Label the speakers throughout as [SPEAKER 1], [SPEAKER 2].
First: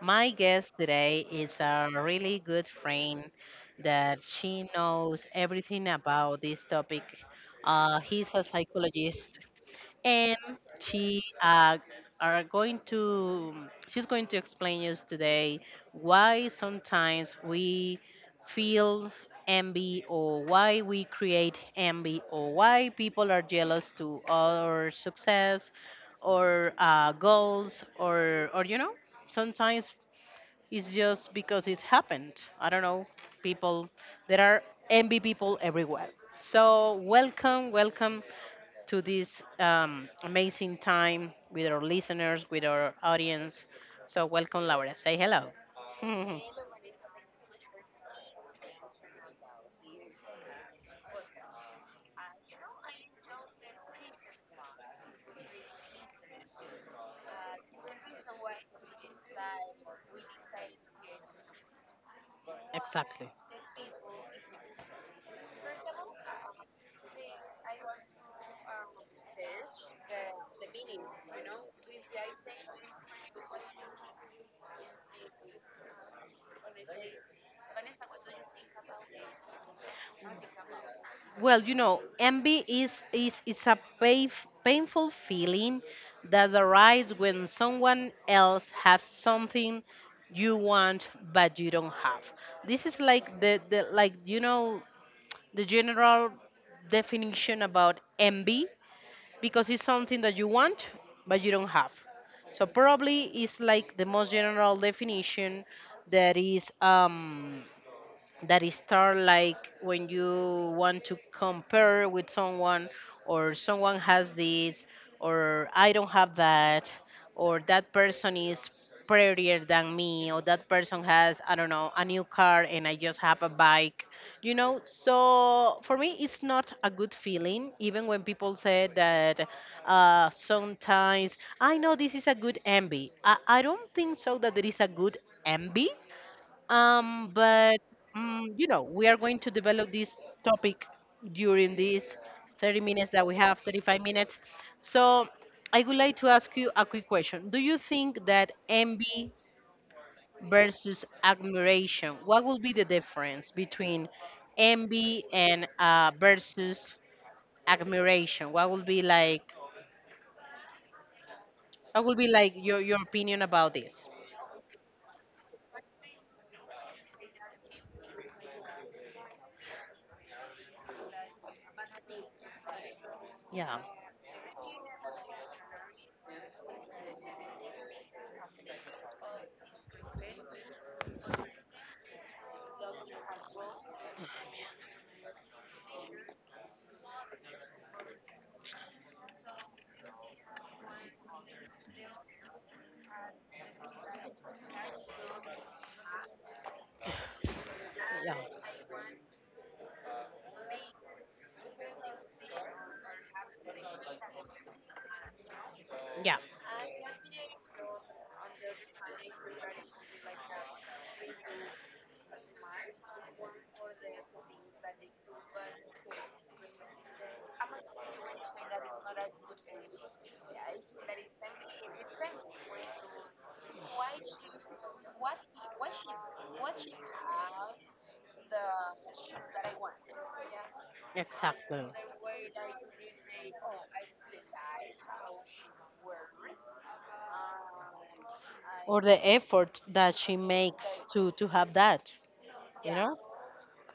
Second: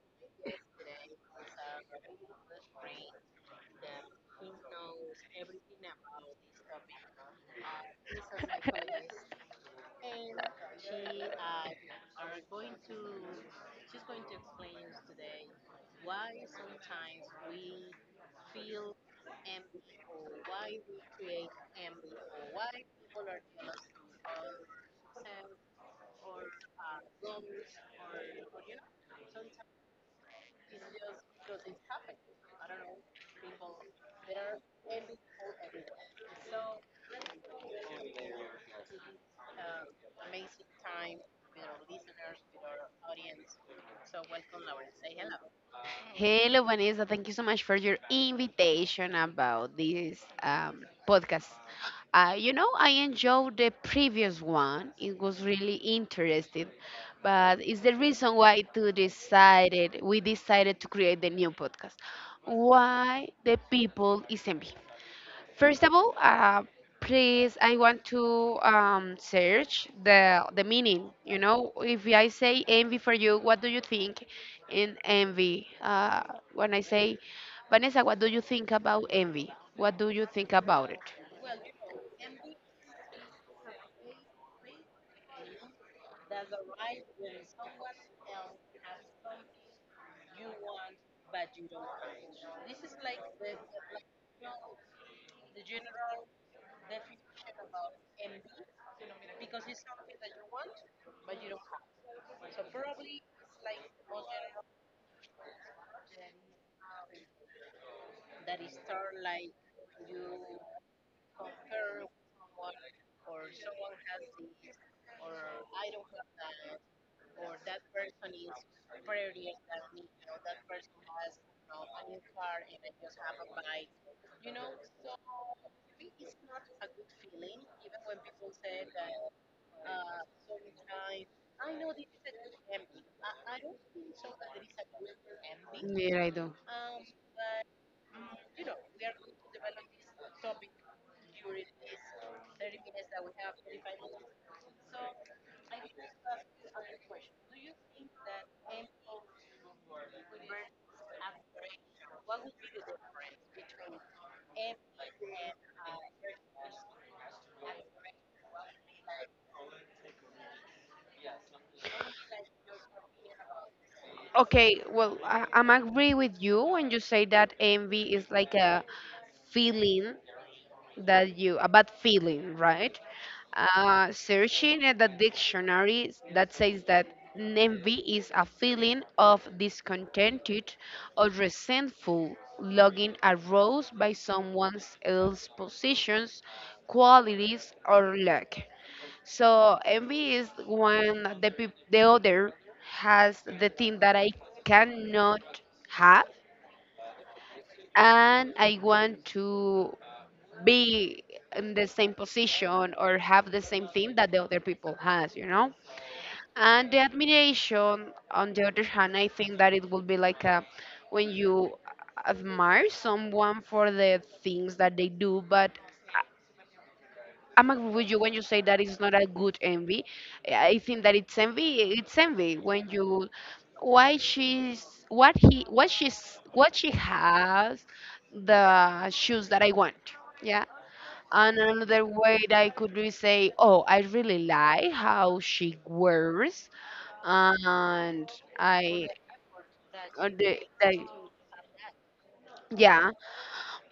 [SPEAKER 1] My guest today is a really good friend that she knows everything about this topic. He's a psychologist and she uh, are going to she's going to explain us today why sometimes we feel envy, or why we create envy, or why people are jealous to our success or goals, or sometimes it's just because it happened. I don't know, people there are envy people everywhere. So welcome to this amazing time with our listeners, with our audience. So, welcome, Laura. Say hello.
[SPEAKER 2] Hello, Vanessa. Thank you so much for your invitation about this podcast. I enjoyed the previous one. It was really interesting, but it's the reason why to decided we decided to create the new podcast. Why
[SPEAKER 1] Exactly.
[SPEAKER 2] the people is envy? First of all, please, I want to search the meaning. You know, if I say envy for you, what do you think in envy? When I say, Vanessa, what do you think about envy? What do you think about it?
[SPEAKER 1] Well, you know, envy is a painful feeling that arises when someone else has something you want but you don't have. This is like the the general definition about MB, because it's something that you want but you don't have. So probably it's like the most general definition that is start like when you want to compare with someone, or someone has this, or I don't have that, or that person is prettier than me, or that person has, I don't know, a new car and I just have a bike. You know, so for me it's not a good feeling, even when people say that sometimes. I know this is a good envy. I don't think so that there is a good envy.
[SPEAKER 2] Yeah, I do.
[SPEAKER 1] But mm You know, we are going to develop this topic during these 30 minutes that we have, 35 minutes. So I would like to ask you a quick question. Do you think that envy versus admiration, what will be the difference between envy and versus admiration? What will be like? What will be like your opinion about this?
[SPEAKER 2] Okay, well, I'm agree with you when you say that envy is like a feeling that you a bad feeling, right?
[SPEAKER 1] Yeah,
[SPEAKER 2] Searching at the dictionary that says that envy is a feeling of discontented or resentful longing aroused by someone else's possessions, qualities, or lack. So envy is when the other has the thing that I cannot have and I want to be in the same position or have the same thing that the other people has, you know.
[SPEAKER 1] yeah,
[SPEAKER 2] And the admiration on the other hand, I think that it will be like a, when you admire someone for the things that they do, but I- I'm agree with you when you say that it's not a good envy. I think that it's envy, it's envy when you, why she's, what he, what she's, what she has, the shoes that I want, yeah? And
[SPEAKER 1] exactly.
[SPEAKER 2] another way that I could really say, oh, I really like how she wears, and
[SPEAKER 1] Or
[SPEAKER 2] I,
[SPEAKER 1] the effort that
[SPEAKER 2] uh,
[SPEAKER 1] she
[SPEAKER 2] the, the,
[SPEAKER 1] makes to have that, you
[SPEAKER 2] yeah,
[SPEAKER 1] know.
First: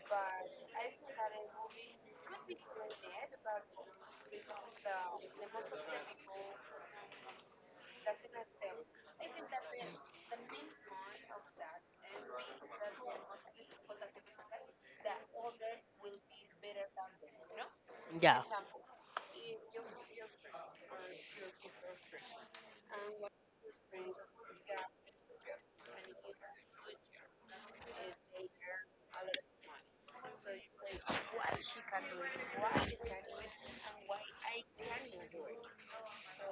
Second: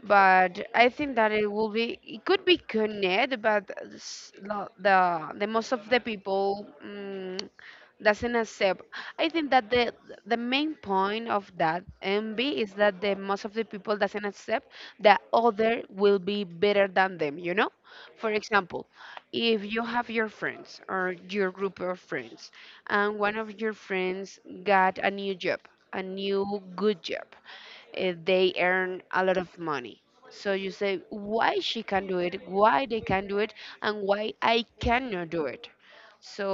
[SPEAKER 2] but I think that it will be, it could be connected, but the most of the people doesn't accept. I think that the main point of that envy is that the most of the people doesn't accept that other will be better than them. You know, for
[SPEAKER 1] Yeah,
[SPEAKER 2] example, if you have your friends or your group of friends, and one of your friends got a new job, a new good job, they earn a lot of money. So you say why she can do it, why they can do it, and why I cannot do it. So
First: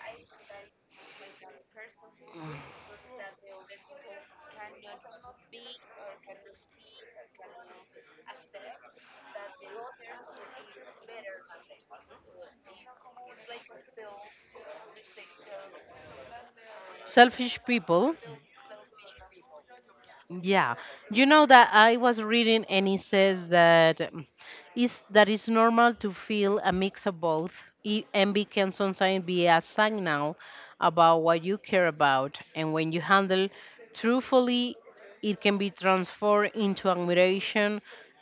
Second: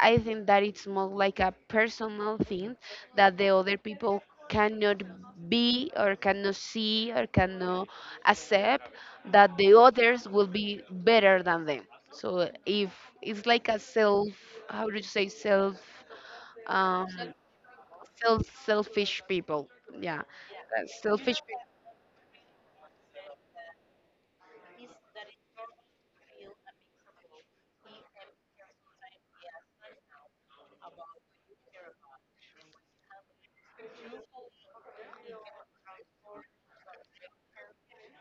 [SPEAKER 2] I think that it's more like a personal thing that the other people cannot be or cannot see or cannot accept that the others will be better than them. So if it's like a self, how do you say self, um,
[SPEAKER 1] selfish people.
[SPEAKER 2] selfish people? Yeah,
[SPEAKER 1] Yeah, you
[SPEAKER 2] selfish
[SPEAKER 1] know that I was reading and it says that is that it's normal to feel a mix of both, and can sometimes be a signal about what you care about, and when you handle truthfully it can be transformed into admiration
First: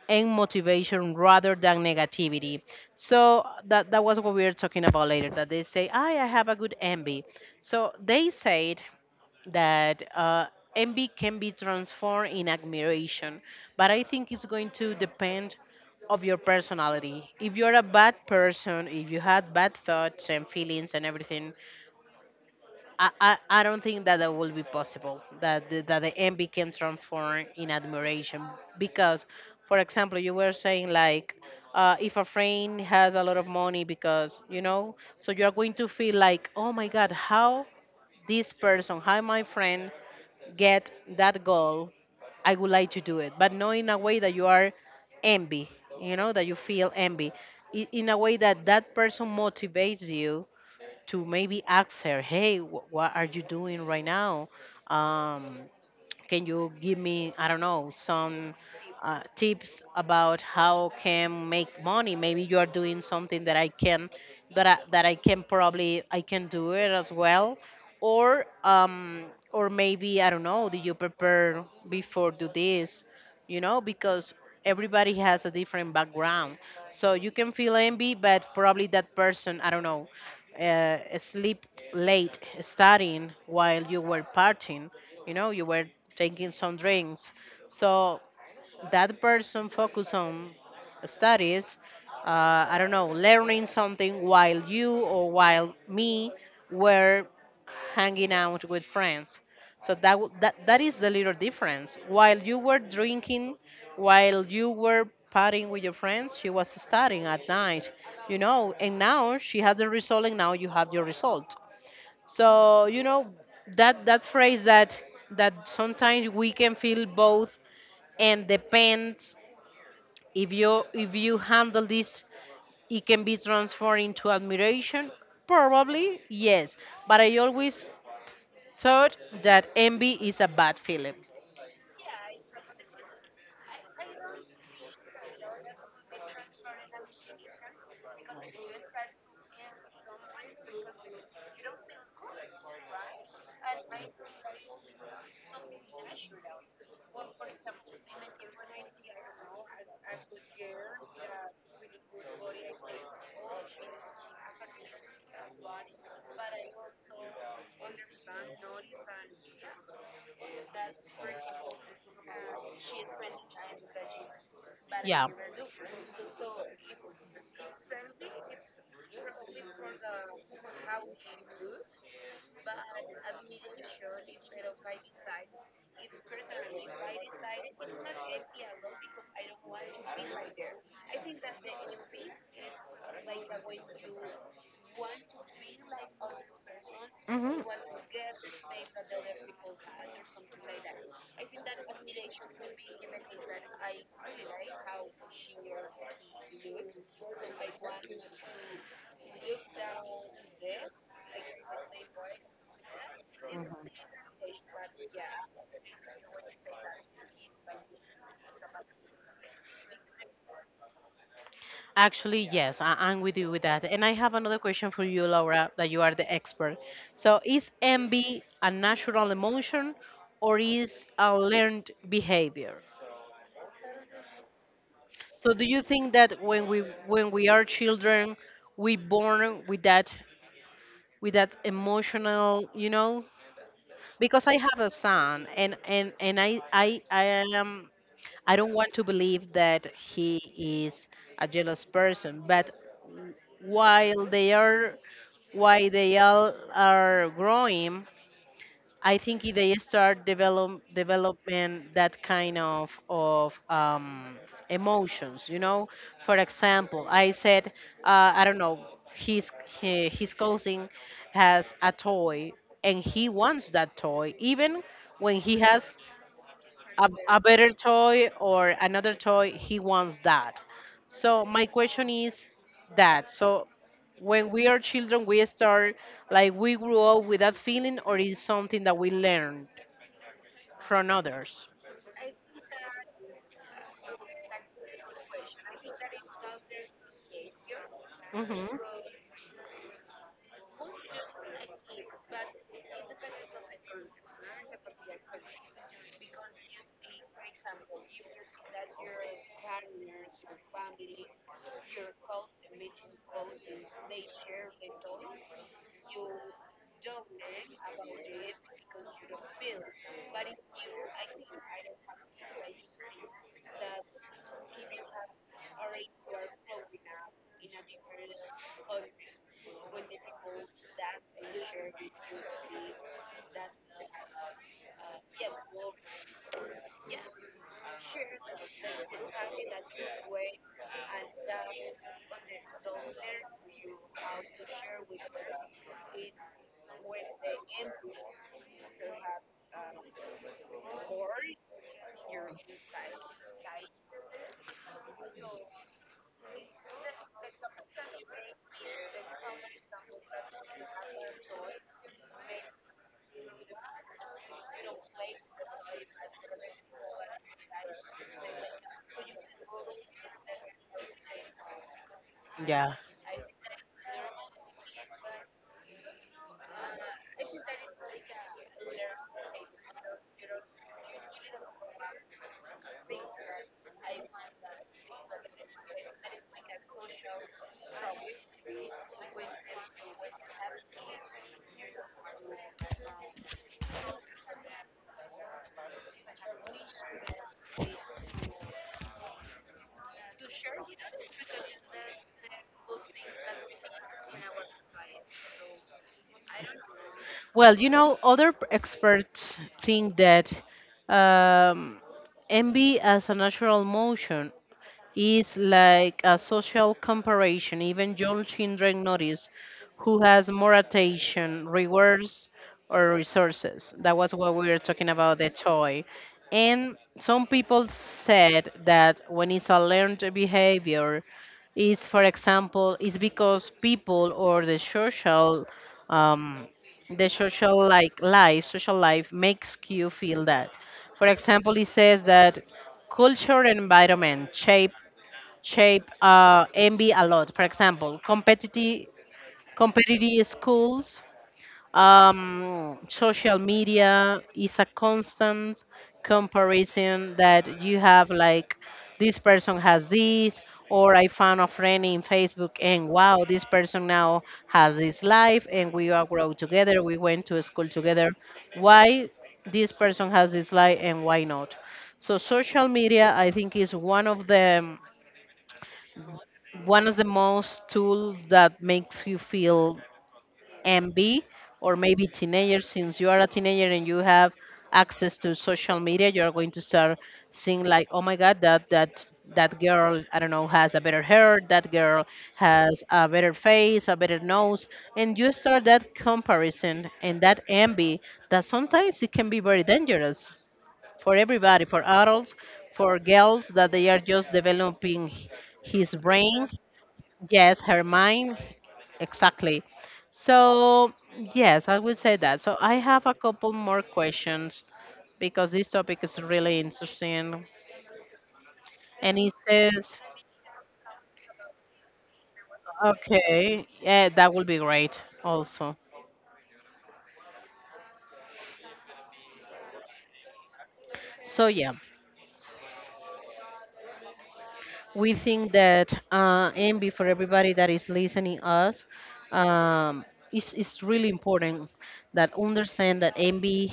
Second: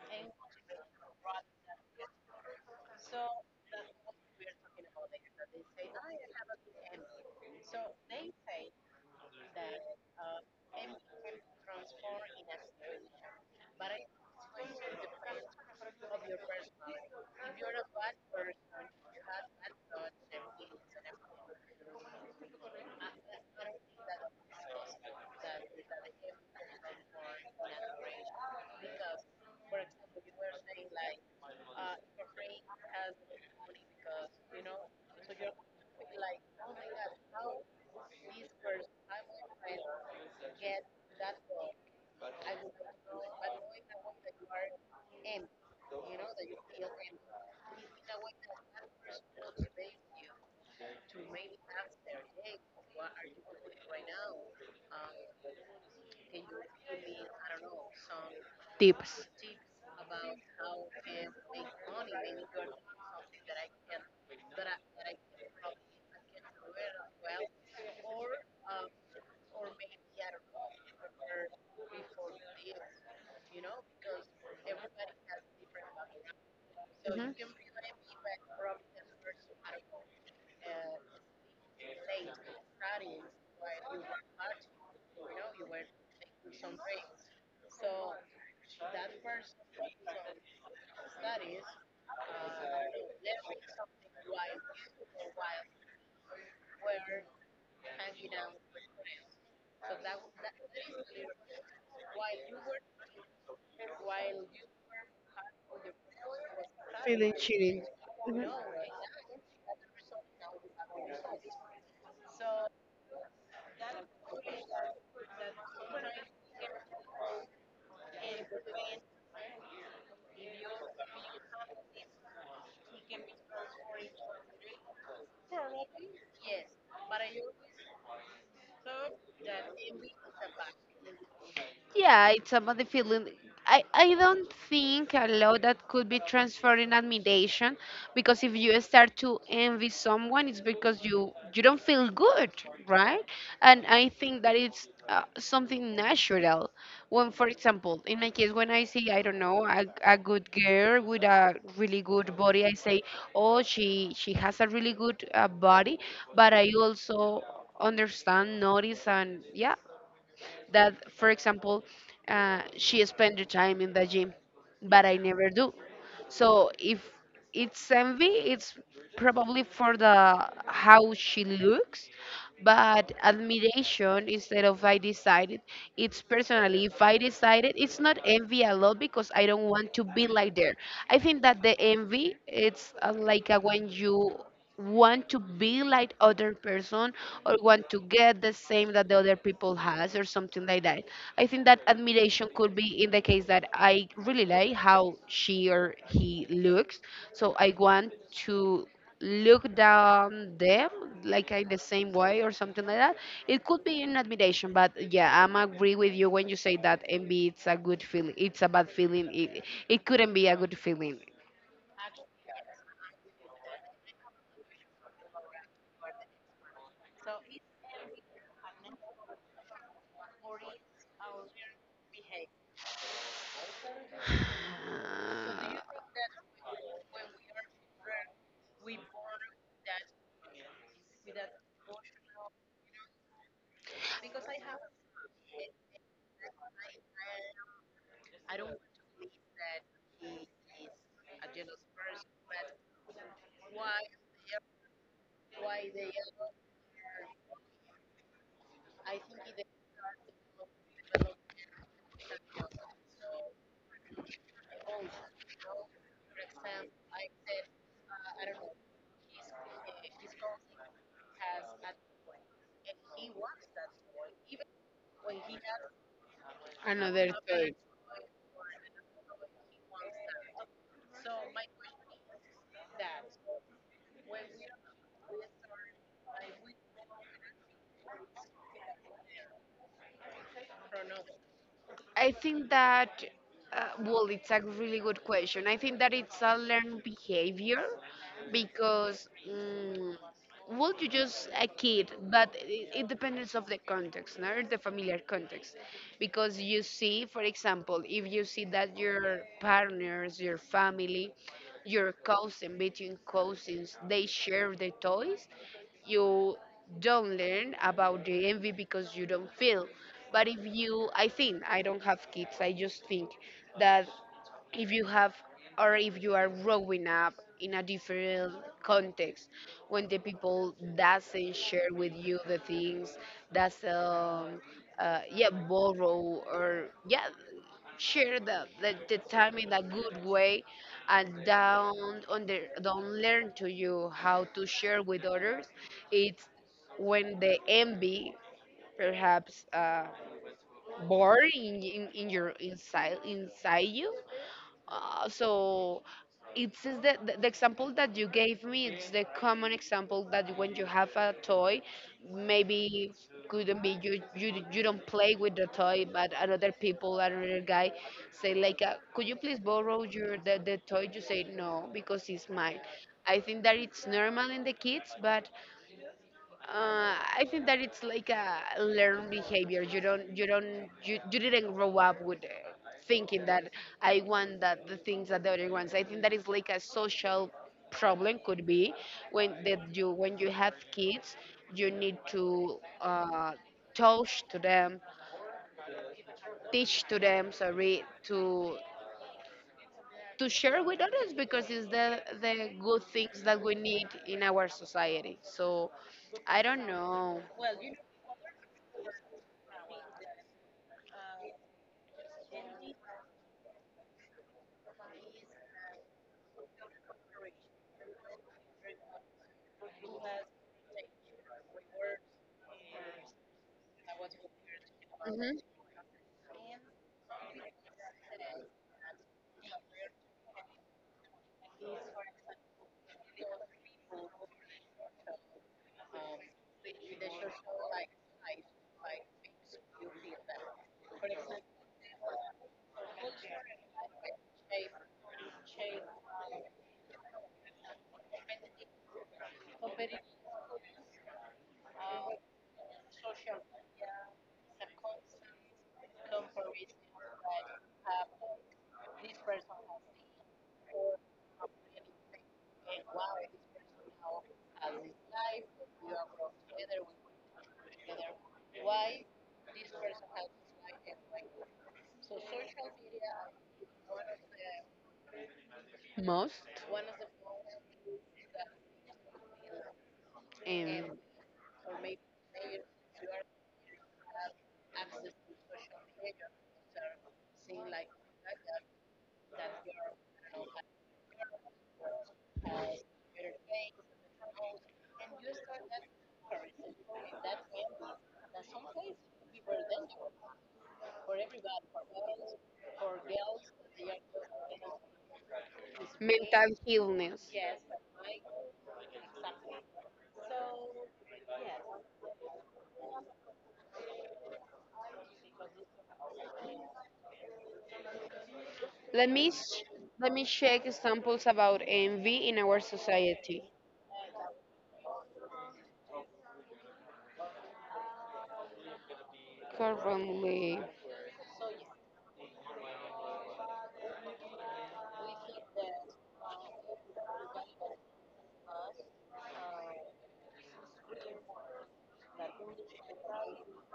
[SPEAKER 1] and motivation rather than negativity. So that that was what we were talking about later, that they say I have a good envy. So they said that envy can be transformed in admiration, but I think it's going to depend of your personality. If you're a bad person, if you had bad thoughts and feelings and everything, I don't think that that will be possible, that that the envy can transform in admiration. Because, for example, you were saying like, if a friend has a lot of money, because you know, so you're going to feel like, oh my god, how this person, how my friend get that goal, I would like to do it, but not in a way that you are envy, you know, that you feel envy. In a way that that person motivates you to maybe ask her, hey, what are you doing right now? Um, can you give me, I don't know, some
[SPEAKER 2] tips.
[SPEAKER 1] tips about how can make money? Maybe you are doing something that I can, that I can probably I can do it as well, or um, or maybe I don't know. Do you prepare before do this? You know, because everybody has a different background, so you
[SPEAKER 2] Mhm.
[SPEAKER 1] can feel envy, but probably that person, I don't know, slept late studying while you were partying. You know, you were taking some drinks. So that person focused on studies, I don't know, learning something, while you or while me were hanging out with friends. So that that is the little difference. While you were drinking, while you were partying with your friends, she was studying
[SPEAKER 2] Feeling
[SPEAKER 1] at
[SPEAKER 2] cheating.
[SPEAKER 1] night, you
[SPEAKER 2] Mhm.
[SPEAKER 1] know. And now she had the result, and now you have your result. So you know that that phrase that that sometimes we can feel both, and depends, if you handle this, it can be transformed into admiration, probably yes. But I always third, that envy is a bad feeling.
[SPEAKER 2] Yeah, it's about the feeling. I don't think a law that could be transferred in admiration because if you start to envy someone, it's because you don't feel good, right? And I think that it's something natural. When, for example, in my case, when I see, I don't know, a good girl with a really good body, I say, oh, she has a really good body, but I also understand, notice, and yeah, that, for example, she spent the time in the gym, but I
[SPEAKER 1] Yeah.
[SPEAKER 2] never do. So if it's envy, it's probably for the how she looks, but admiration instead of I decided, it's personally. If I decided, it's not envy a lot because I don't want to be like there. I think that the envy, it's like when you want to be like other person or want to get the same that the other people has or something like that. I think that admiration could be in the case that I really like how she or he looks, so I want to
[SPEAKER 1] Hmm.
[SPEAKER 2] look down them like in the same way or something like that. It could be in admiration, but yeah, I'm agree with you when you say that envy it's a good feeling, it's a bad feeling, it couldn't be a good feeling.
[SPEAKER 1] Actually, yes, I'm with you with that. And I have another question for you, Laura, that you are the expert. So, is envy a natural emotion or is a learned behavior? So, do you think that when we are children, we born with that, with that emotional, you know? Because I have a son, and I am, I don't want to believe that he is a jealous person, but while they are, why they all are growing, I think if they start developing that kind of emotions. You know, for example, I said, I don't know, his he, his cousin has a toy, and he wants that toy, even when he has
[SPEAKER 2] Another
[SPEAKER 1] a better
[SPEAKER 2] thought.
[SPEAKER 1] toy or another toy, he wants that. So my question is that, so when we are children, we start like we grew up with that feeling, or is something that we learned from others?
[SPEAKER 2] I think that, well, it's a really good question. I think that it's a learned behavior
[SPEAKER 1] Hmm,
[SPEAKER 2] because, well, you just a kid, but it depends of the context, no? The familiar context. Because you see, for example, if you see that your partners, your family, your cousin, between cousins, they share the toys, you don't learn about the envy because you don't feel. But if you, I think, I don't have kids, I just think that if you have or if you are growing up in a different context when the people doesn't share with you the things, doesn't yeah borrow or yeah share the time in a good way and don't learn to you how to share with others, it's when the envy perhaps born in your inside you. So it's just the example that you gave me, it's the common example that when you have a toy, maybe couldn't be you, you don't play with the toy, but another people, another guy say like, could you please borrow your the toy, you say no because it's mine.
[SPEAKER 1] yeah.
[SPEAKER 2] I think that it's normal in the kids, but uh, I think that it's like a learned behavior. You don't, you don't, you didn't grow up with thinking that I want that the things that the other ones. I think that is like a social problem, could be when that you, when you have kids, you need to touch to them, teach to them, sorry, to share with others because it's the good things that we need in our society. So I don't know.
[SPEAKER 1] Well, you know, other experts think that um, envy as a natural emotion is like a social comparison. Even young children notice who has more attention, rewards, or resources. That was what we were talking about the
[SPEAKER 2] Mm-hmm.
[SPEAKER 1] toy. And some people said that when it's a learned behavior, is, for example, is because people or um, the social like life, social life makes you feel that. For example, it says that culture and environment shape envy a lot. For example, competitive schools, social media is a constant comparison that you have, like this person has this, or I found a friend in Facebook and wow, this person now has this life, and we all grow together, we went to school together, why this person has this life and why not. So social media, I think, is
[SPEAKER 2] Most,
[SPEAKER 1] one of the most tools that makes you feel
[SPEAKER 2] um,
[SPEAKER 1] envy. Or maybe teenager, since you are a teenager and you have access to social media, you're going to start seeing like, oh my god, that girl, I don't know, has a better hair, that girl has a better face, a better nose, and you start that comparison and that envy, that sometimes it can be very dangerous for everybody, for adults, for girls that they are just developing his brain.
[SPEAKER 2] mental illness.
[SPEAKER 1] Yes, her mind. Exactly. So, yes, I would say that. So, I have a couple more questions, because this topic is really interesting.
[SPEAKER 2] Let
[SPEAKER 1] And
[SPEAKER 2] me
[SPEAKER 1] he
[SPEAKER 2] sh-
[SPEAKER 1] says,
[SPEAKER 2] Let me check examples about envy in our society
[SPEAKER 1] okay, yeah, that will be great also.
[SPEAKER 2] currently.
[SPEAKER 1] So, yeah, we think that envy, for everybody that is listening us, um, is really important, that understand that envy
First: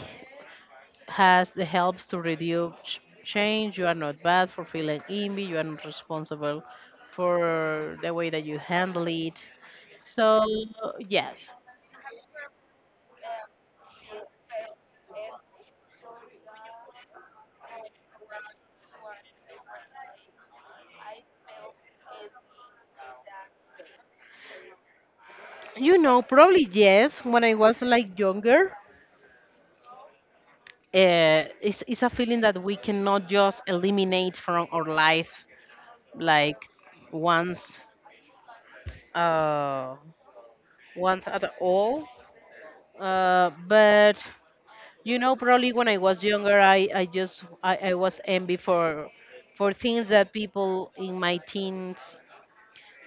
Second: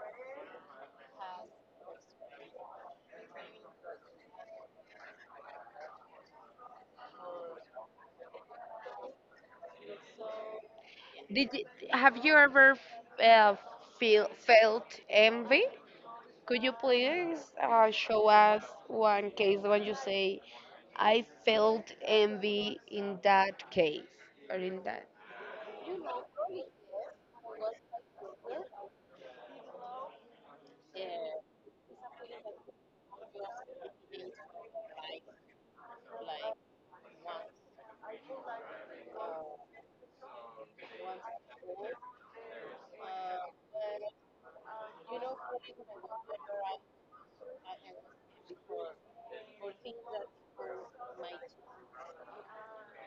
[SPEAKER 1] has the helps to reduce change. You are not bad for feeling envy. You are not responsible for the way that you handle it. So
[SPEAKER 2] Did
[SPEAKER 1] yes.
[SPEAKER 2] you, have you ever uh, feel, felt envy? Could you please show us one case when you say I felt envy in that case or in that?
[SPEAKER 1] You know, probably yes, when I was like younger. It's a feeling that we cannot just eliminate from our life, like once, uh once at all. But you know, probably when I was younger, I was envy for things that people in my teens,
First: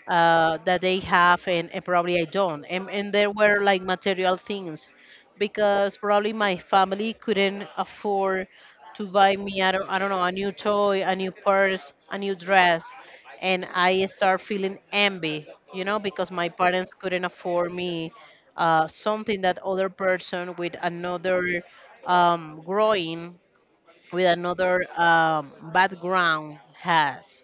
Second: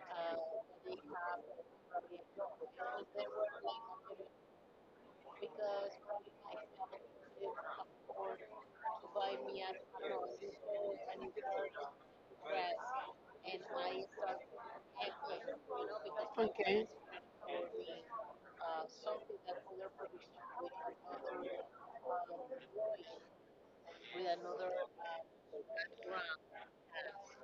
[SPEAKER 1] that they have, and probably I don't. And there were like material things, because probably my family couldn't afford to buy me, I don't know, a new toy, a new purse, a new dress. And I start feeling envy, you know, because my
[SPEAKER 2] Okay.
[SPEAKER 1] parents couldn't afford me something that other person um, growing, with another background has.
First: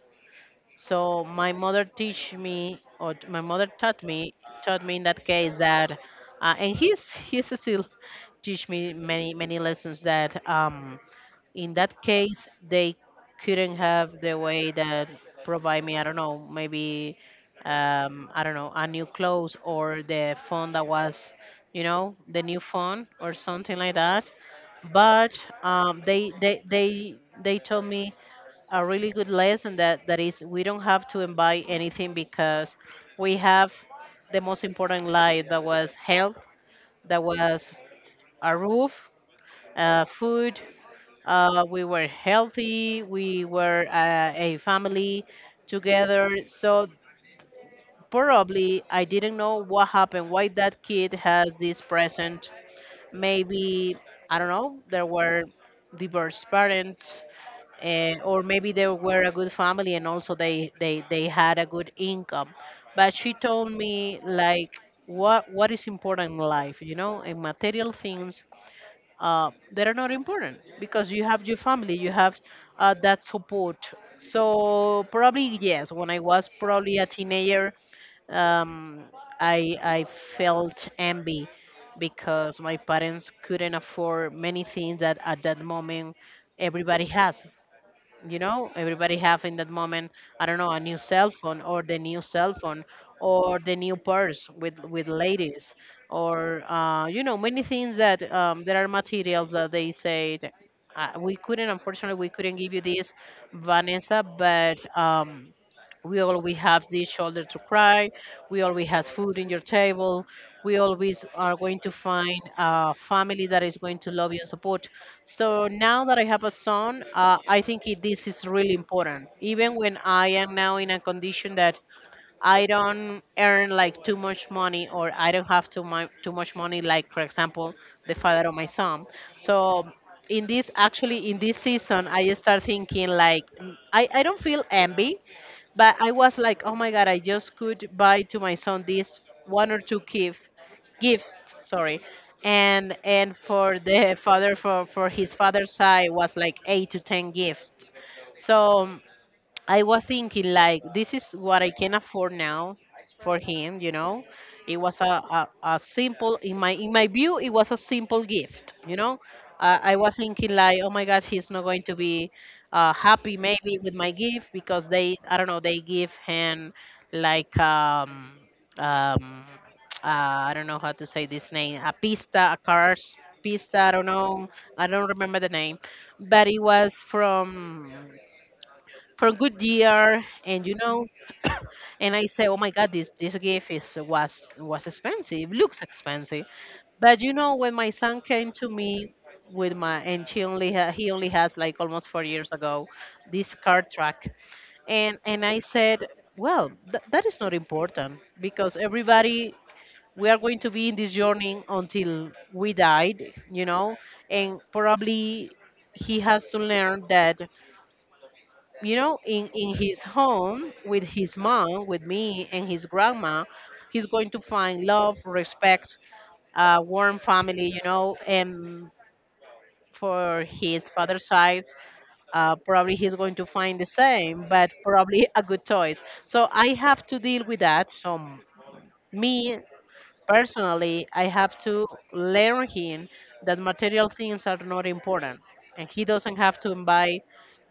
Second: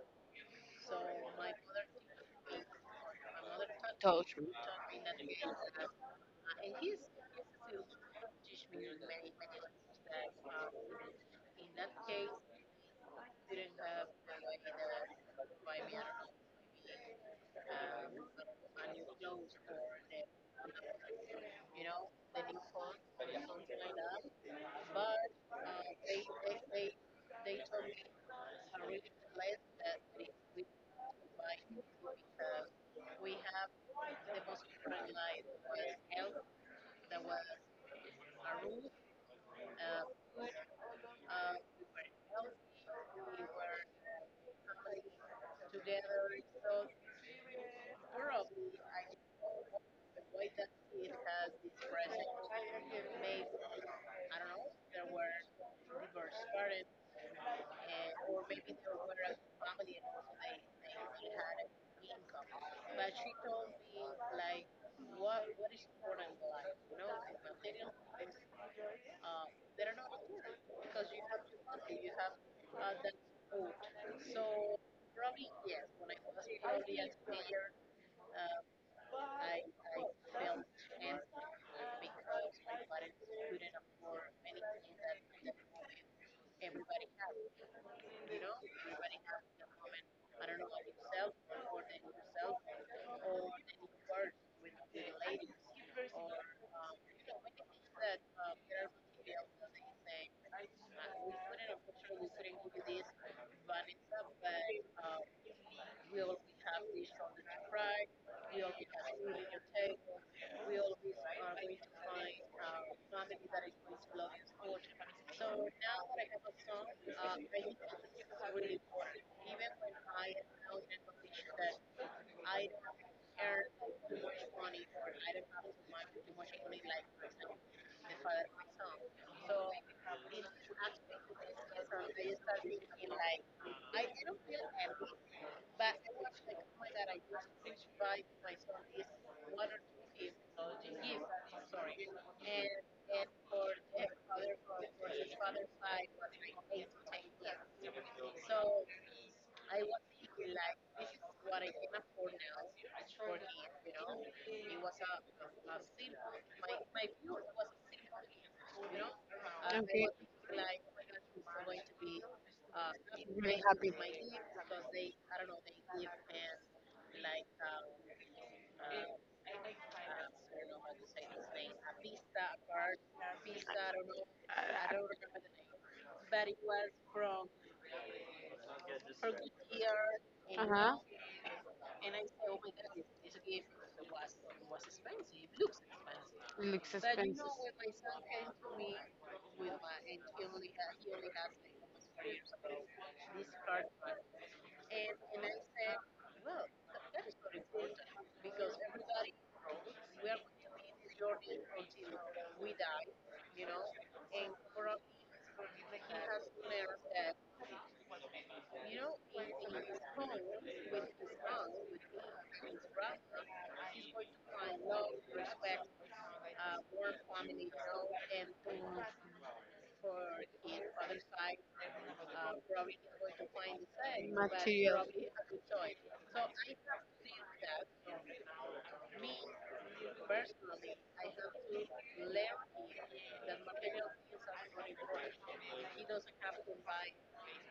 [SPEAKER 1] So my mother teach me, or my mother taught me in that case that, and he's still teach me many many lessons, that in that case they couldn't have the way that provide me, I don't know, maybe, I don't know, a new clothes or the phone that was, you know, the new phone or something like that. But they told me a really good lesson, that that is, we don't have to buy anything, because we have the most important life, that was health, that was a roof, food, we were healthy. We were a family together. So probably I didn't know what happened, why that kid has this present. Maybe, I don't know, there were divorced parents. Or maybe they were a good family and also they had a good income. But she told me like, what is important in life, you know, and material things, that are not important, because you have your family, you have that support. So probably yes, when I was probably a teenager, um, I felt envy because my parents couldn't afford many things that at that moment everybody has, you know everybody have in that moment. I don't know, a new cell phone or the new cell phone, or the new purse with ladies, or you know, many things that there are materials that they said we couldn't unfortunately we couldn't give you this, Vanessa. But we always have the shoulder to cry. We always have food in your table. We always are going to find a family that is going to love you and support. So now that I have a son, I think this is really important. Even when I am now in a condition that I don't earn like too much money, or I don't have too much money, like for example, the father of my son. So, in this actually, in this season, I start thinking like, I don't feel envy, but I was like, oh my God, I just could buy to my son this one or two gift, sorry. And for the father for his father's side was like 8 to 10 gifts. So I was thinking like, this is what I can afford now for him. It was a simple in my view, it was a simple gift. I
[SPEAKER 2] Okay.
[SPEAKER 1] was thinking like, oh my God, he's not going to be happy, maybe, with my gift, because they I don't know, they give him like um I don't know how to say this name, a pista, a cars pista, I don't know, I don't remember the name, but it was from for good year and and I say oh my God, this gift is was expensive, looks expensive.
[SPEAKER 2] It looks.
[SPEAKER 1] But you know, when my son came to me with my and he only has, like, almost 4 years ago, this car track. And I said, well, that is not important, because everybody, we are going to be in this journey until we died, you know and probably he has to learn that, in his home, with his mom, with me, and his grandma, he's going to find love, respect, a warm family, and for his father's side, probably he's going to find the same, but probably a good choice. So I have to deal with that. So, me personally, I have to learn him that material things are not important, and he doesn't have to buy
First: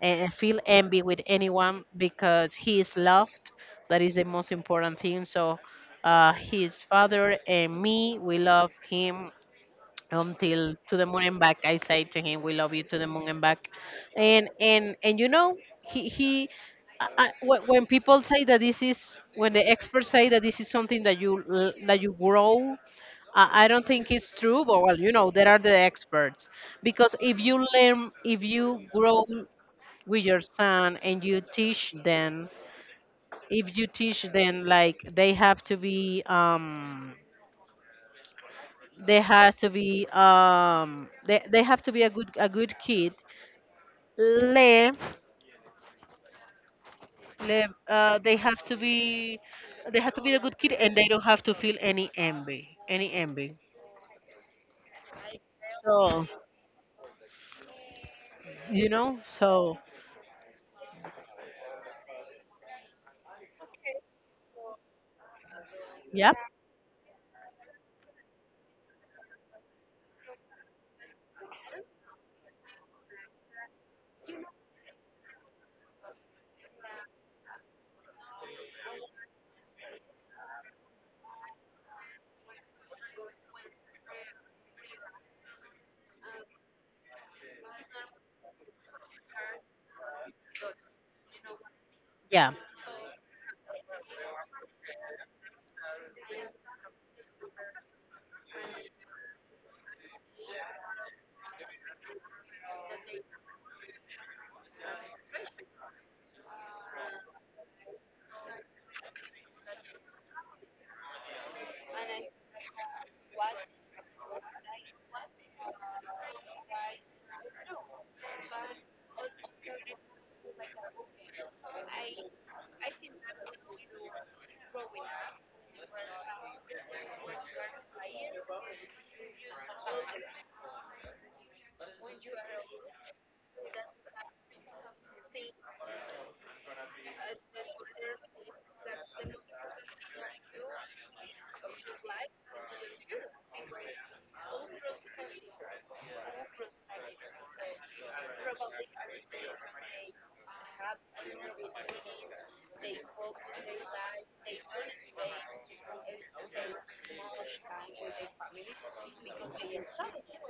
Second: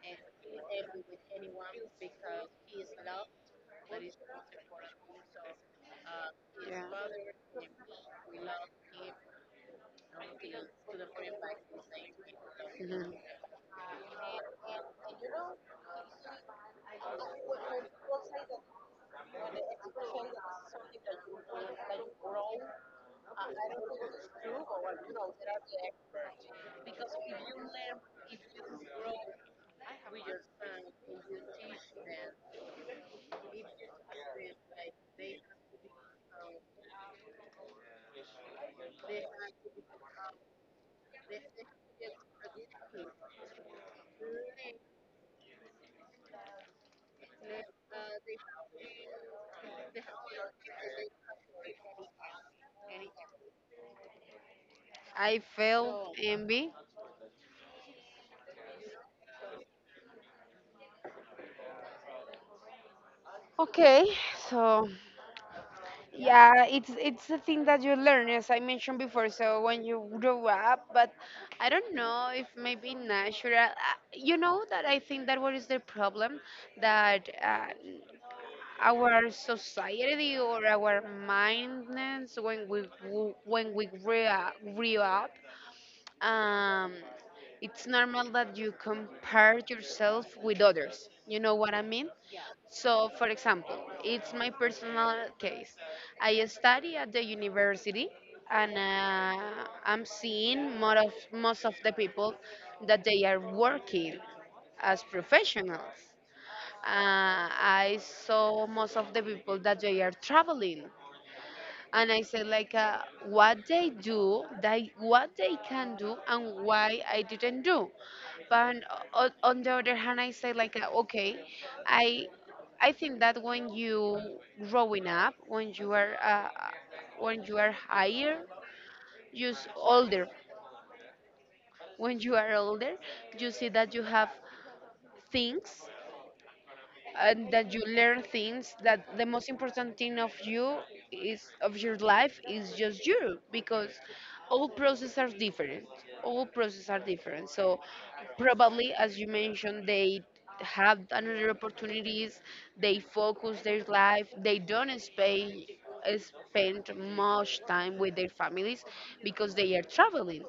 [SPEAKER 1] and feel envy with anyone, because he is loved. That is the most important thing. So, his father and me, we love him until to the moon and back. I say to him, "We love you to the moon and back," and he when people say that this is, when the experts say that this is something that that you grow, I don't think it's true, but well, you know, there are the experts. Because if you learn, if you grow with your son and you teach them, if you teach them like they have to be, they have to be, they have to be a good kid. Le, le, uh, they have to be, they have to be a good kid, and they don't have to feel any envy, any envy.
[SPEAKER 2] I. So
[SPEAKER 1] So,
[SPEAKER 2] envy.
[SPEAKER 1] so,
[SPEAKER 2] Okay, so
[SPEAKER 1] yeah,
[SPEAKER 2] yeah, it's the thing that you learn, as I mentioned before. So when you grow up, but I don't know if maybe natural. You know that I think that what is the problem that our society or our mindness, when when we grew up, um, it's normal that you compare yourself with others. You know what I mean?
[SPEAKER 1] yeah.
[SPEAKER 2] So, for example, it's my personal case. I study at the university, and I'm seeing more of most of the people that they are working as professionals. I saw most of the people that they are traveling, and I said like, what they do, they what they can do, and why I didn't do. But on the other hand, I say like, okay, I I think that when you growing up, when you are higher, you just older, when you are older, you see that you have things and that you learn things that the most important thing of you is of your life is just you because all processes are different, so probably as you mentioned, they have another opportunities, they focus their life, they don't spend much time with their families because they are traveling,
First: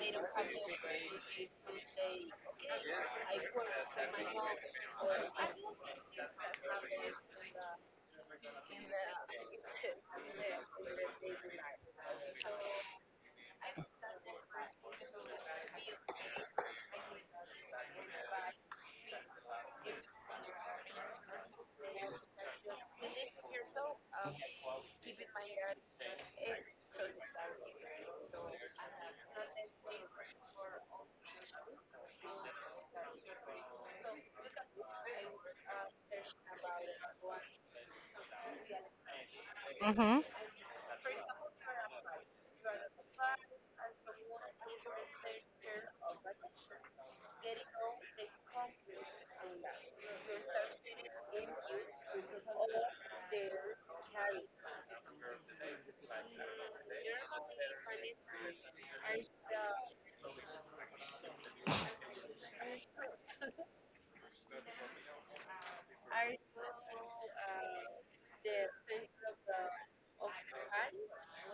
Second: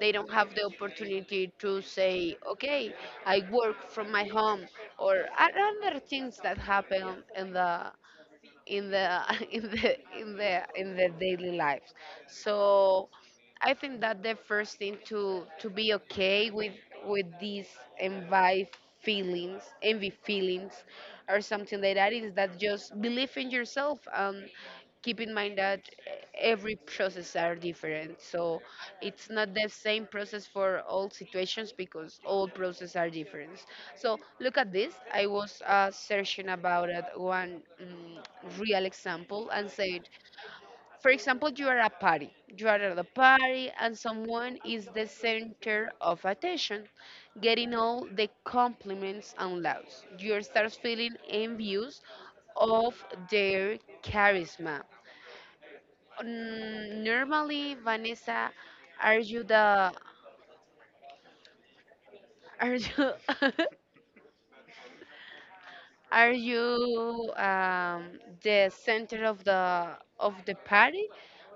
[SPEAKER 2] they don't have the opportunity to say, okay, I work from my home, or are other things that happen in the in the in the in their daily lives. So I think that the first thing to be okay with these envy feelings, or something like that is that just believe in yourself and keep in mind that every process are different. So it's not the same process for all situations because all processes are different. So look at this. I was searching about it one real example and said,
[SPEAKER 1] Mm-hmm.
[SPEAKER 2] for example, you are at a party. You are at a party, and someone is the center of attention, getting all the compliments and laughs. You start feeling envious of their charisma. Normally, Vanessa, are you the are you are you the center of the party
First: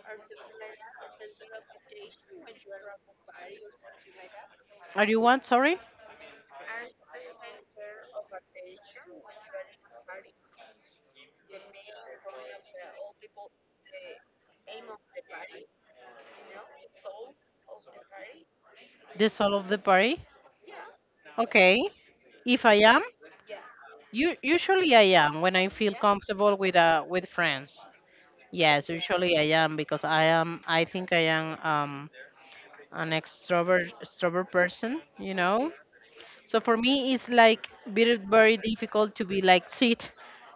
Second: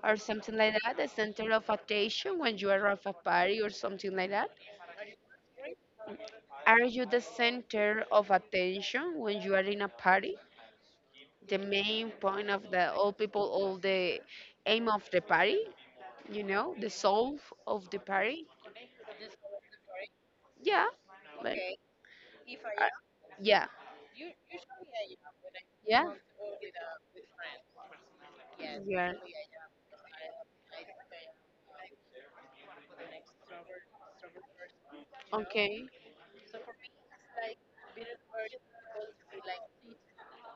[SPEAKER 2] or something like that? The center of attention when you are at a party or something like that?
[SPEAKER 1] Are you one? Sorry.
[SPEAKER 2] Are you the center of attention when you are in a party? The main point of the all people, all the aim of the party, you know, the soul of the party?
[SPEAKER 1] The soul of the party.
[SPEAKER 2] Yeah, like,
[SPEAKER 1] Okay. If I
[SPEAKER 2] uh,
[SPEAKER 1] am,
[SPEAKER 2] yeah,
[SPEAKER 1] you usually I am when I feel
[SPEAKER 2] yeah,
[SPEAKER 1] comfortable with friends.
[SPEAKER 2] yes.
[SPEAKER 1] Yes,
[SPEAKER 2] Yeah,
[SPEAKER 1] usually I am, because I think I am an extrovert person, you know.
[SPEAKER 2] okay.
[SPEAKER 1] So for me it's like very very difficult to be like sit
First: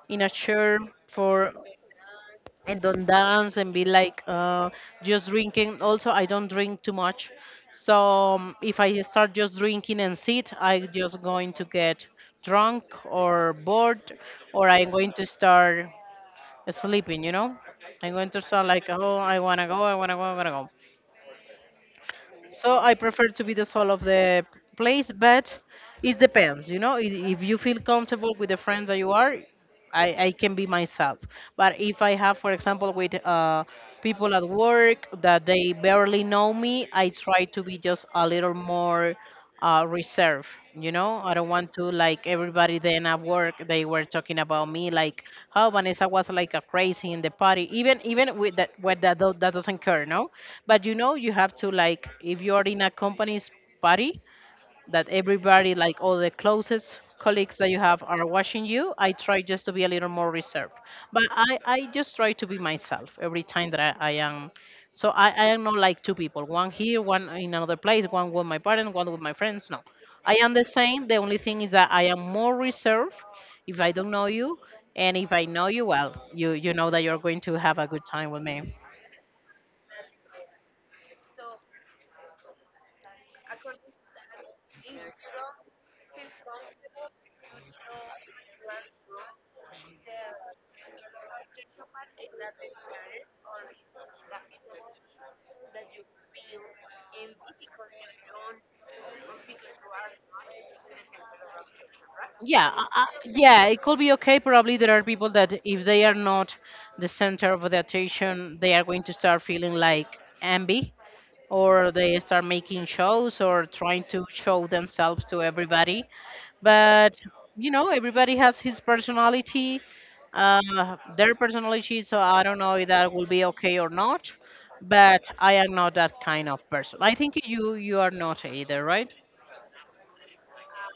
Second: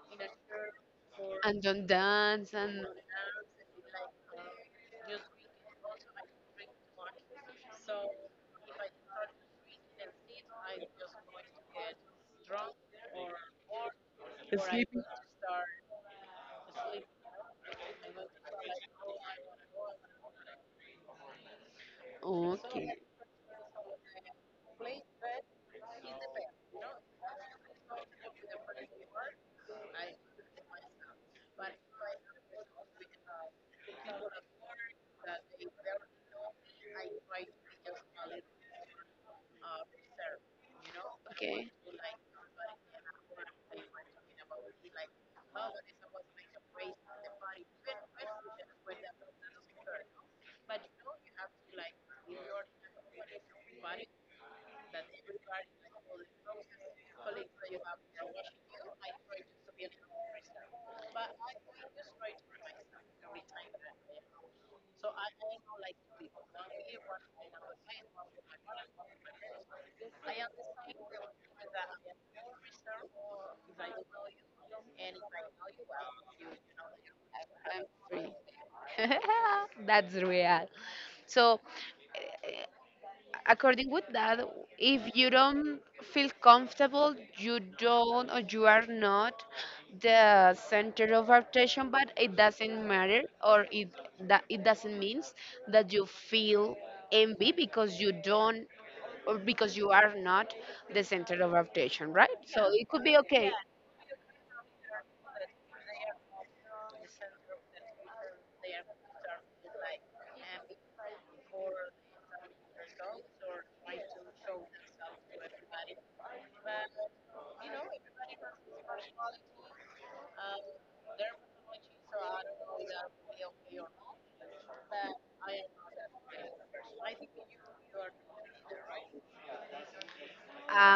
[SPEAKER 1] in a chair for
[SPEAKER 2] And don't dance
[SPEAKER 1] and
[SPEAKER 2] and
[SPEAKER 1] don't dance, and be like just drinking. Also, I don't drink too much, so, if I start just drinking and sit, I'm just going to get drunk or bored, or I'm going to start sleeping. You know, I'm going to start like, oh, I wanna go, I wanna go, I wanna go. So
[SPEAKER 2] okay,
[SPEAKER 1] I prefer to be the soul of the place, but it depends. You know, I- if you feel comfortable with the friends that you are, I can be myself. But if I have, for example, with people at work that they barely know me, I try to be just a little more reserved. You know, I don't
[SPEAKER 2] okay.
[SPEAKER 1] want to, like, everybody then at work they were talking about me like, how Vanessa was like a crazy in the party. Even with that, that doesn't care, no. But you know, you have to, like, if you are in a company's party, that everybody, like all the closest colleagues that you have, are watching you. I try just to be a little more reserved, but I just try to be myself every time that I am. So I am not like two people, one here, one in another place, one with my parents, one with my friends. No, I am the same. The only thing is that I am more reserved if I don't know you, and if I know you well, you know that you're going
[SPEAKER 2] I,
[SPEAKER 1] to have
[SPEAKER 2] I'm
[SPEAKER 1] a good time
[SPEAKER 2] free.
[SPEAKER 1] with me.
[SPEAKER 2] That's real. So, according with that, if you don't feel comfortable, you don't or you are not the center of attention, but it doesn't matter or it that it doesn't means that you feel envy because you don't or because you are not the center of attention, right?
[SPEAKER 1] Yeah,
[SPEAKER 2] So it could be okay.
[SPEAKER 1] yeah, it could be okay. Probably there are people that if they are not the center of the attention, they are going to start feeling like envy, or they start making shows or trying to show themselves to everybody. But you know, everybody has his personality, their personality. So I don't know if that will be okay or not. But I am not that kind of person. I think you are not either, right?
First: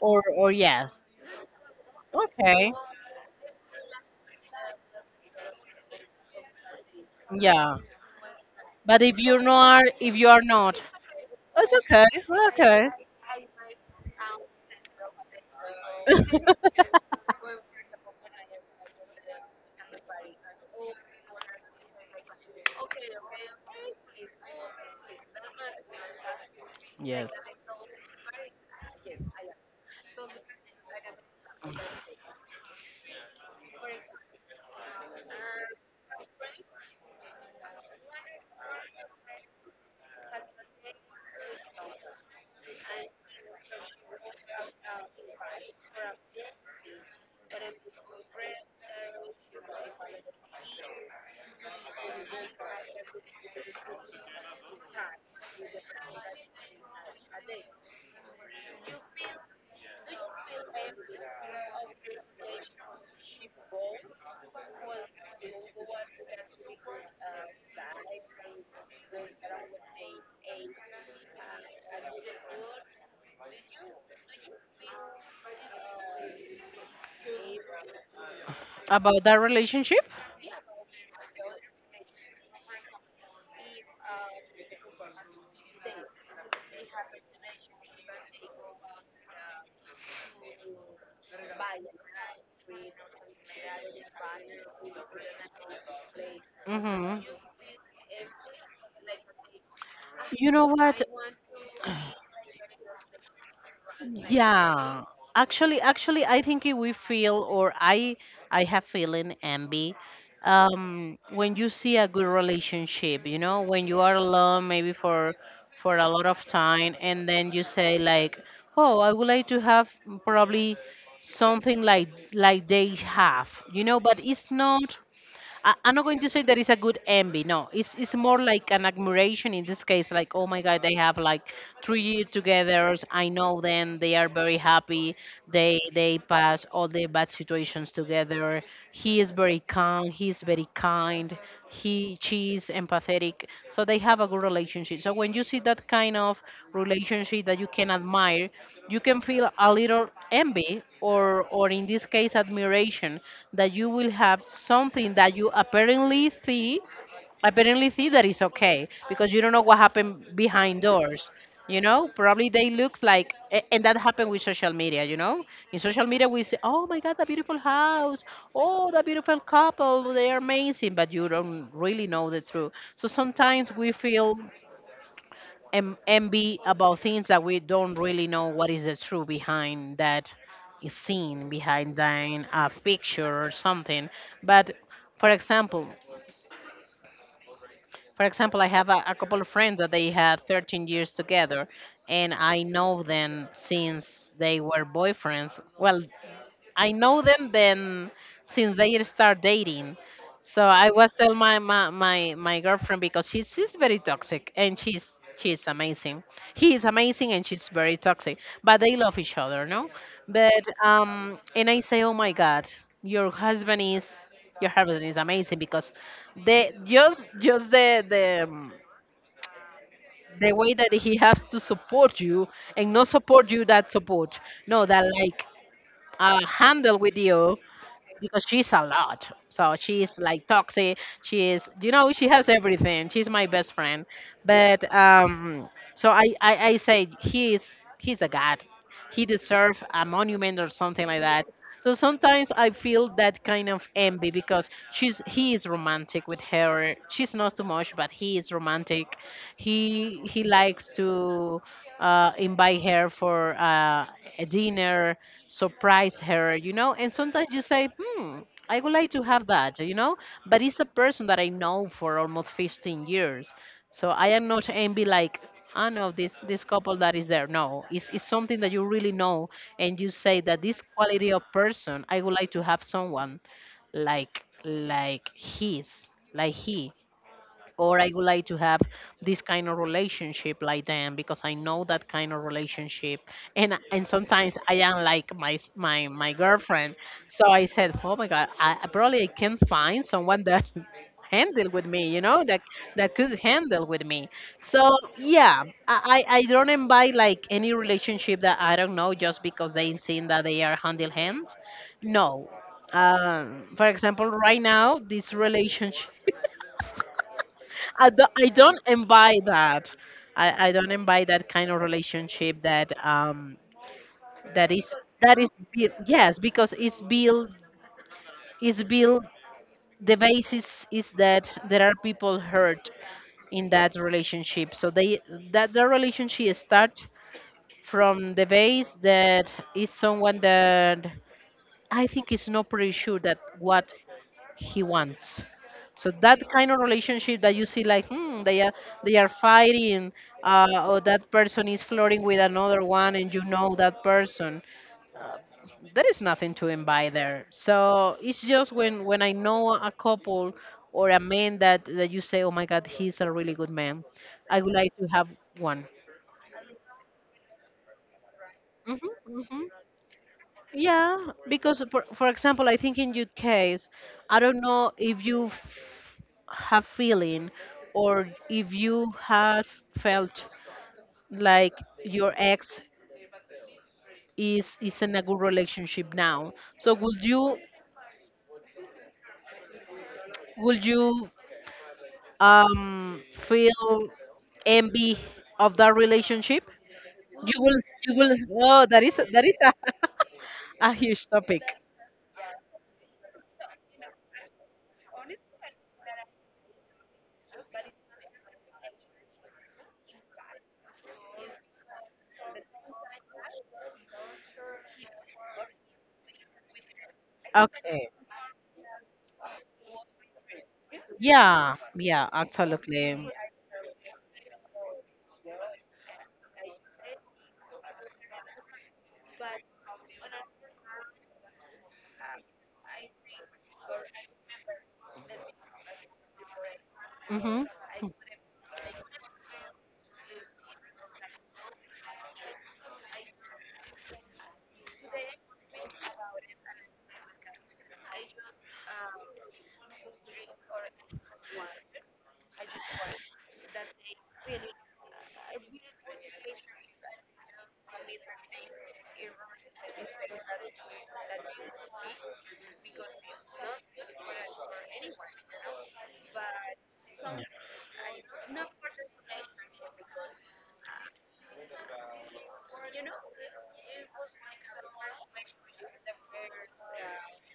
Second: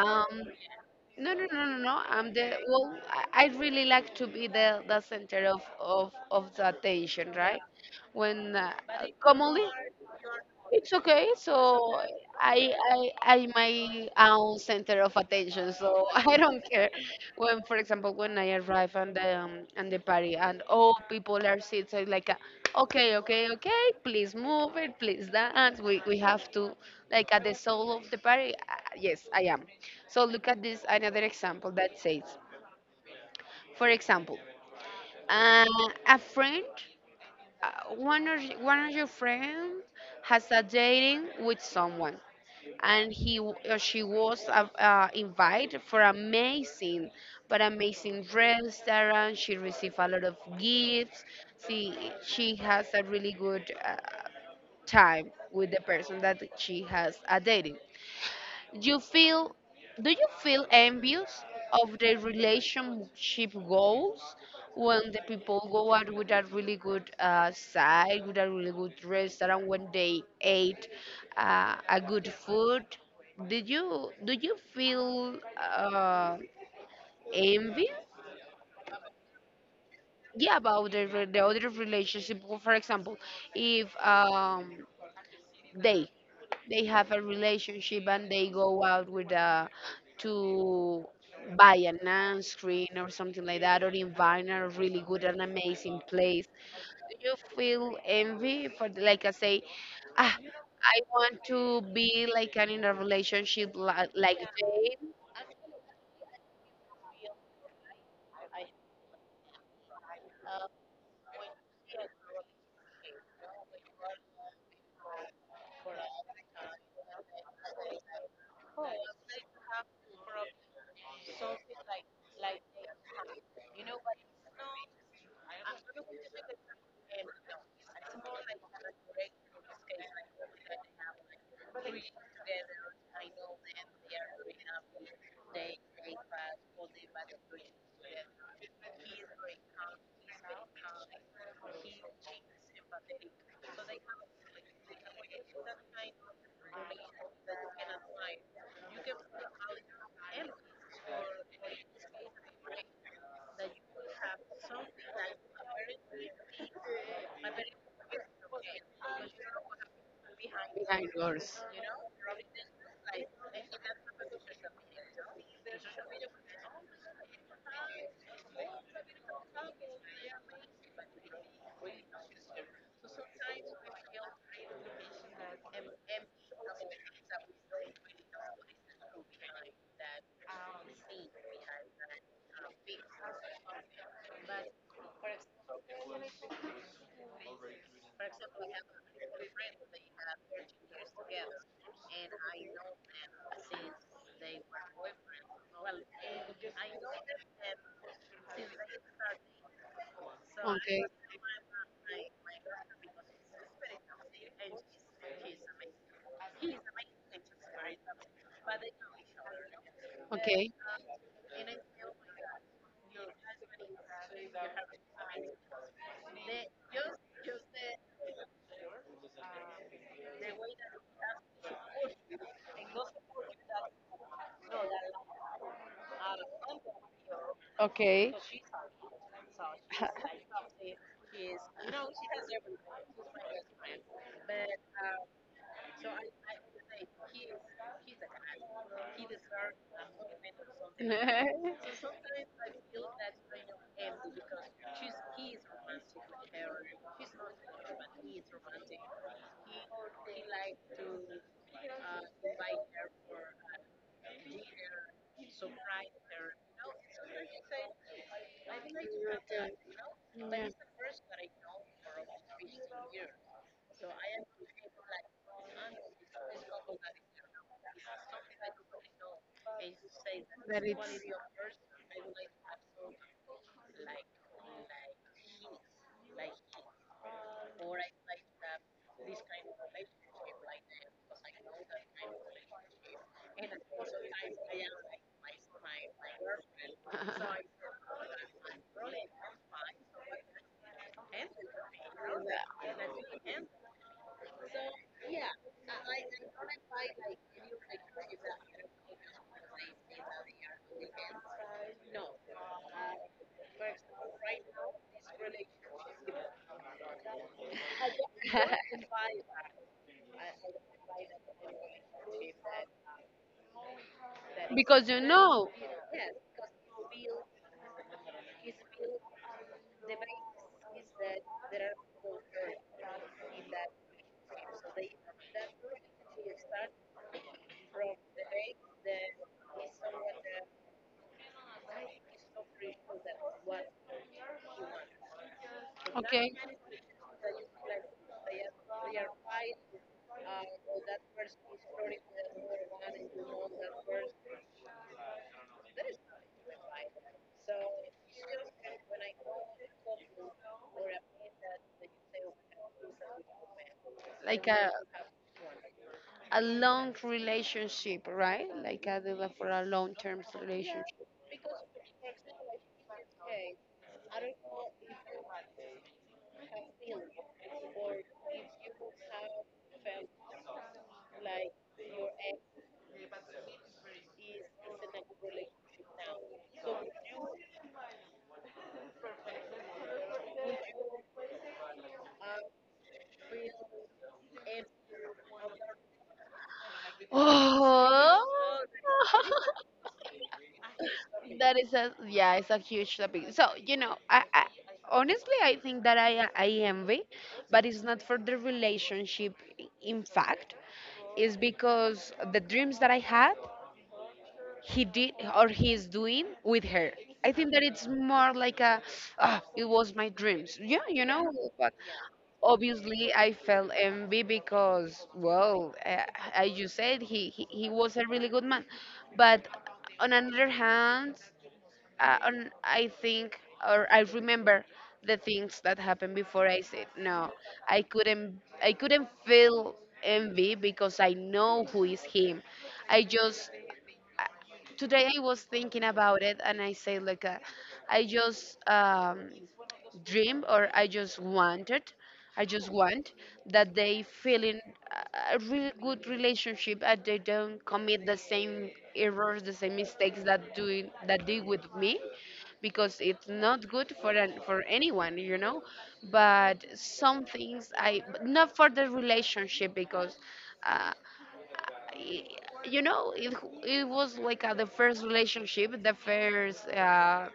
[SPEAKER 1] Or or yes.
[SPEAKER 2] no, no, no, no, no. I'm the
[SPEAKER 1] Okay.
[SPEAKER 2] well. I really like to be the center of the attention, right?
[SPEAKER 1] Yeah.
[SPEAKER 2] When
[SPEAKER 1] But if you
[SPEAKER 2] commonly,
[SPEAKER 1] are, not,
[SPEAKER 2] it's okay.
[SPEAKER 1] it's
[SPEAKER 2] So
[SPEAKER 1] okay. We're
[SPEAKER 2] I
[SPEAKER 1] okay.
[SPEAKER 2] I I my own center of attention. So I don't care when, for example, when I arrive and the party and all people are seated, so like, okay, okay, okay, please move it, please dance. We have to
[SPEAKER 1] Yes.
[SPEAKER 2] like at the soul of the party. Yes, I am. So look at this another example that says, for example, uh, a friend, one of your friends has a dating with someone, and she was invited for amazing, but amazing restaurant. She received a lot of gifts. She she has a really good time with the person that she has dated. You feel Do you feel envious of the relationship goals when the people go out with a really good, side, with a really good restaurant, when they ate a good food? Did you Do you feel uh, envy?
[SPEAKER 1] About that relationship?
[SPEAKER 2] Yeah, about the other relationship, for example. If they they have a relationship and they go out with a to buy a sunscreen or something like that, or invite a really good and amazing place, do
[SPEAKER 1] Hmm.
[SPEAKER 2] you feel envy like I say, ah,
[SPEAKER 1] You know
[SPEAKER 2] I
[SPEAKER 1] what?
[SPEAKER 2] want to be like an in a relationship like they.
[SPEAKER 1] Yeah, actually, I think, we feel, or I have feeling envy, when you see a good relationship. You know, when you are alone, maybe, for a lot of time, and then you say like, oh, I would like to have, probably, something like they have. You know, but it's not. I'm not going to say that it's a good envy. No, it's more like an admiration in this case. Like, oh my God, they have like 3 years together. I know them. They are very happy. They pass all the bad situations together. He is very calm. He is very kind. He, she is empathetic. So they have a good relationship. So when you see that kind of relationship that you can admire, you can feel a little envy, or in this case, admiration, that you will have something that you apparently see that it's okay, because you don't know what happened behind
[SPEAKER 2] Behind
[SPEAKER 1] doors.
[SPEAKER 2] yours.
[SPEAKER 1] You know, probably they look like a-, and that happened with social media. You know, in social media we say, oh my God, that beautiful house, oh, that beautiful couple, they are amazing, but you don't really know the truth. So sometimes we feel, envy, about things that we don't really know what is the truth behind that scene, behind that picture, or something. But, for example for example, I have a couple of friends that they had 13 years together, and I know them since they were boyfriends. Well, I know them then since they start dating. So I
[SPEAKER 2] Okay,
[SPEAKER 1] was tell my girlfriend, because she's very toxic, and she's amazing. He is amazing and she's very toxic. But they love each other, no? But
[SPEAKER 2] okay,
[SPEAKER 1] um, and I say, oh my God, your husband is your husband is amazing, because the just the way that he has to support you, and not support you, that support. No, that, like, handle with you,
[SPEAKER 2] okay.
[SPEAKER 1] because she's a lot. So she's like toxic. She is, you know, she has everything. She's my best friend. But so I say, he is, he's a god. He deserves a monument or something like
[SPEAKER 2] Yeah.
[SPEAKER 1] that. So sometimes I feel that kind of envy, because she's he is romantic with her. She's not too much, but he is romantic. He likes to invite her for a dinner, surprise her, you know? And sometimes you say, hmm, I would like to have that, you know? But it's a person that I know for almost 15 years. So I am not envy, like, I know this couple that is there. No, it's something that you really know. And you say that this quality of person, I would like to have someone like his, like he, or I would like to have this kind of relationship like them, because I know that kind of relationship. And sometimes I am like my girlfriend.
[SPEAKER 2] Someone.
[SPEAKER 1] So I
[SPEAKER 2] Say.
[SPEAKER 1] said, oh my God, I probably I can find someone that handle with me, you know, that that could handle with me. So yeah, I don't invite like any relationship that I don't know, just because they seem that they are handle hands, no. For example, right now, this relationship, I don't envy that. I don't envy that kind of relationship that um, that is,
[SPEAKER 2] Because you that
[SPEAKER 1] that is
[SPEAKER 2] know,
[SPEAKER 1] built. Yes, because it's built, it's built. The basis is that there are people hurt in that relationship, so they, that the relationship start from the base, that is someone that I think is not pretty sure that what he wants. So that
[SPEAKER 2] because
[SPEAKER 1] kind of relationship that you see, like, hmm, they are, they are fighting, or that person is flirting with another one, and you know that person. There is nothing to envy there. So it's just when I know a couple, or a man, that that you say, oh my God, he's a really good man. I
[SPEAKER 2] like
[SPEAKER 1] would like
[SPEAKER 2] a
[SPEAKER 1] to have one.
[SPEAKER 2] a long relationship, right? Like I do that
[SPEAKER 1] Hmm.
[SPEAKER 2] for a long term, yeah,
[SPEAKER 1] Yeah,
[SPEAKER 2] relationship.
[SPEAKER 1] because for example, I think, in your case, I don't know if you have feeling, or if you have felt, like, your ex is in a good relationship now. So, would you, would you, feel envy of that relationship? Oh, that is
[SPEAKER 2] Oh.
[SPEAKER 1] a, a huge topic.
[SPEAKER 2] That is a, yeah, it's a huge topic. So I honestly I think that I envy, but it's not for the relationship. In fact, it's because the dreams that I had, he did, or he is doing with her. I think that it's
[SPEAKER 1] Okay.
[SPEAKER 2] more like oh, it was my dreams. Yeah,
[SPEAKER 1] Yeah,
[SPEAKER 2] but
[SPEAKER 1] yeah, absolutely.
[SPEAKER 2] obviously I felt envy because, well, as you said, he was a really good man, but on another hand, and I think, or I remember the things that happened before, I said no.
[SPEAKER 1] Mm-hmm.
[SPEAKER 2] I couldn't feel envy because I know who is him. I just today I was thinking about it and I say like, I just, dream, or I just want that they feel in a really good relationship, and they don't commit the same errors, the same mistakes, that doing that they with me, because it's not good for for anyone. But some things I but not for the relationship, because Uh, y- you know it, was like the first relationship, the first uh,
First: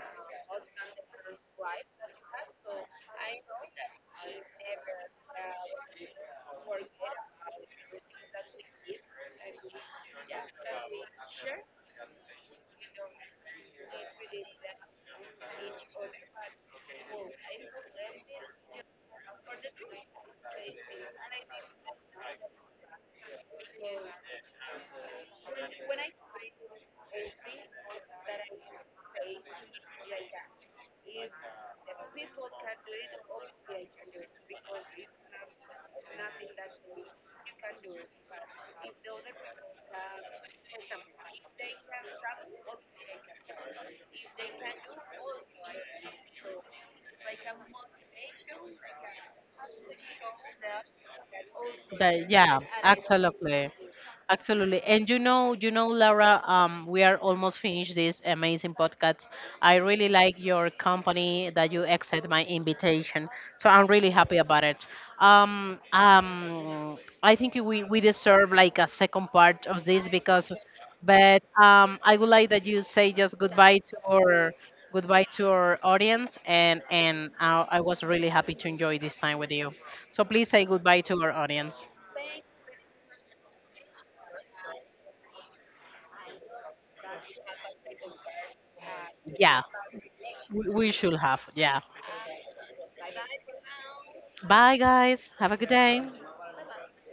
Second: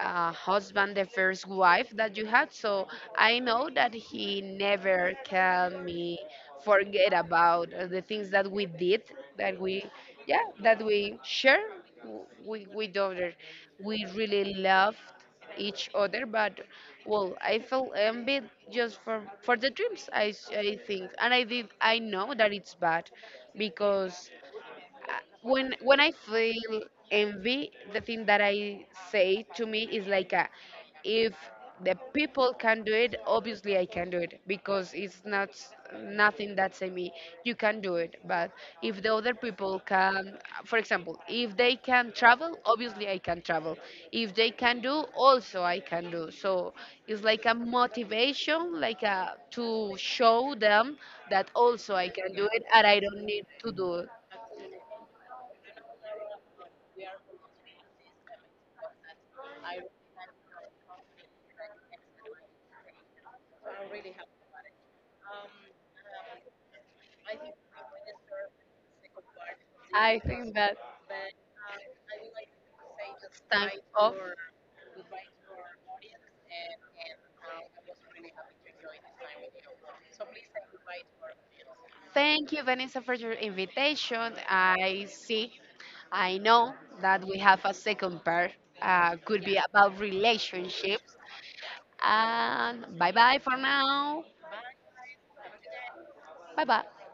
[SPEAKER 2] uh, husband, the first wife that you had. So I know that he never can me forget about the things that we did, that we, yeah, that we share with other. We really loved each other, but well, I felt envy just for the dreams. I think, and I did. I know that it's bad, because when I feel envy, the thing that I say to me is like if the people can do it, obviously I can do it, because it's not nothing that's in me. You can do it, but if the other people can, for example, if they can travel, obviously I can travel. If they can do, also I can do. So it's like a motivation, like a to show them that also I
[SPEAKER 1] That,
[SPEAKER 2] can do
[SPEAKER 1] yeah,
[SPEAKER 2] it, and I don't need
[SPEAKER 1] absolutely.
[SPEAKER 2] to do it.
[SPEAKER 1] Absolutely. And you know, Laura, we are almost finished this amazing podcast. I really like your company that you accept my invitation. So I'm really happy about it. Um, um, I think we deserve like a second part of this,
[SPEAKER 2] I
[SPEAKER 1] because
[SPEAKER 2] think that
[SPEAKER 1] but I would like that you say just
[SPEAKER 2] it's time off.
[SPEAKER 1] goodbye to our audience, and I was really happy to enjoy this time with you. So please say goodbye to our audience.
[SPEAKER 2] Thank you, Vanessa, for your invitation. I see, I know that we have a second part. Could be
[SPEAKER 1] Yeah,
[SPEAKER 2] about
[SPEAKER 1] we should
[SPEAKER 2] relationships.
[SPEAKER 1] have. Yeah.
[SPEAKER 2] And bye bye for now.
[SPEAKER 1] Bye, guys. Have a good day.
[SPEAKER 2] Bye bye.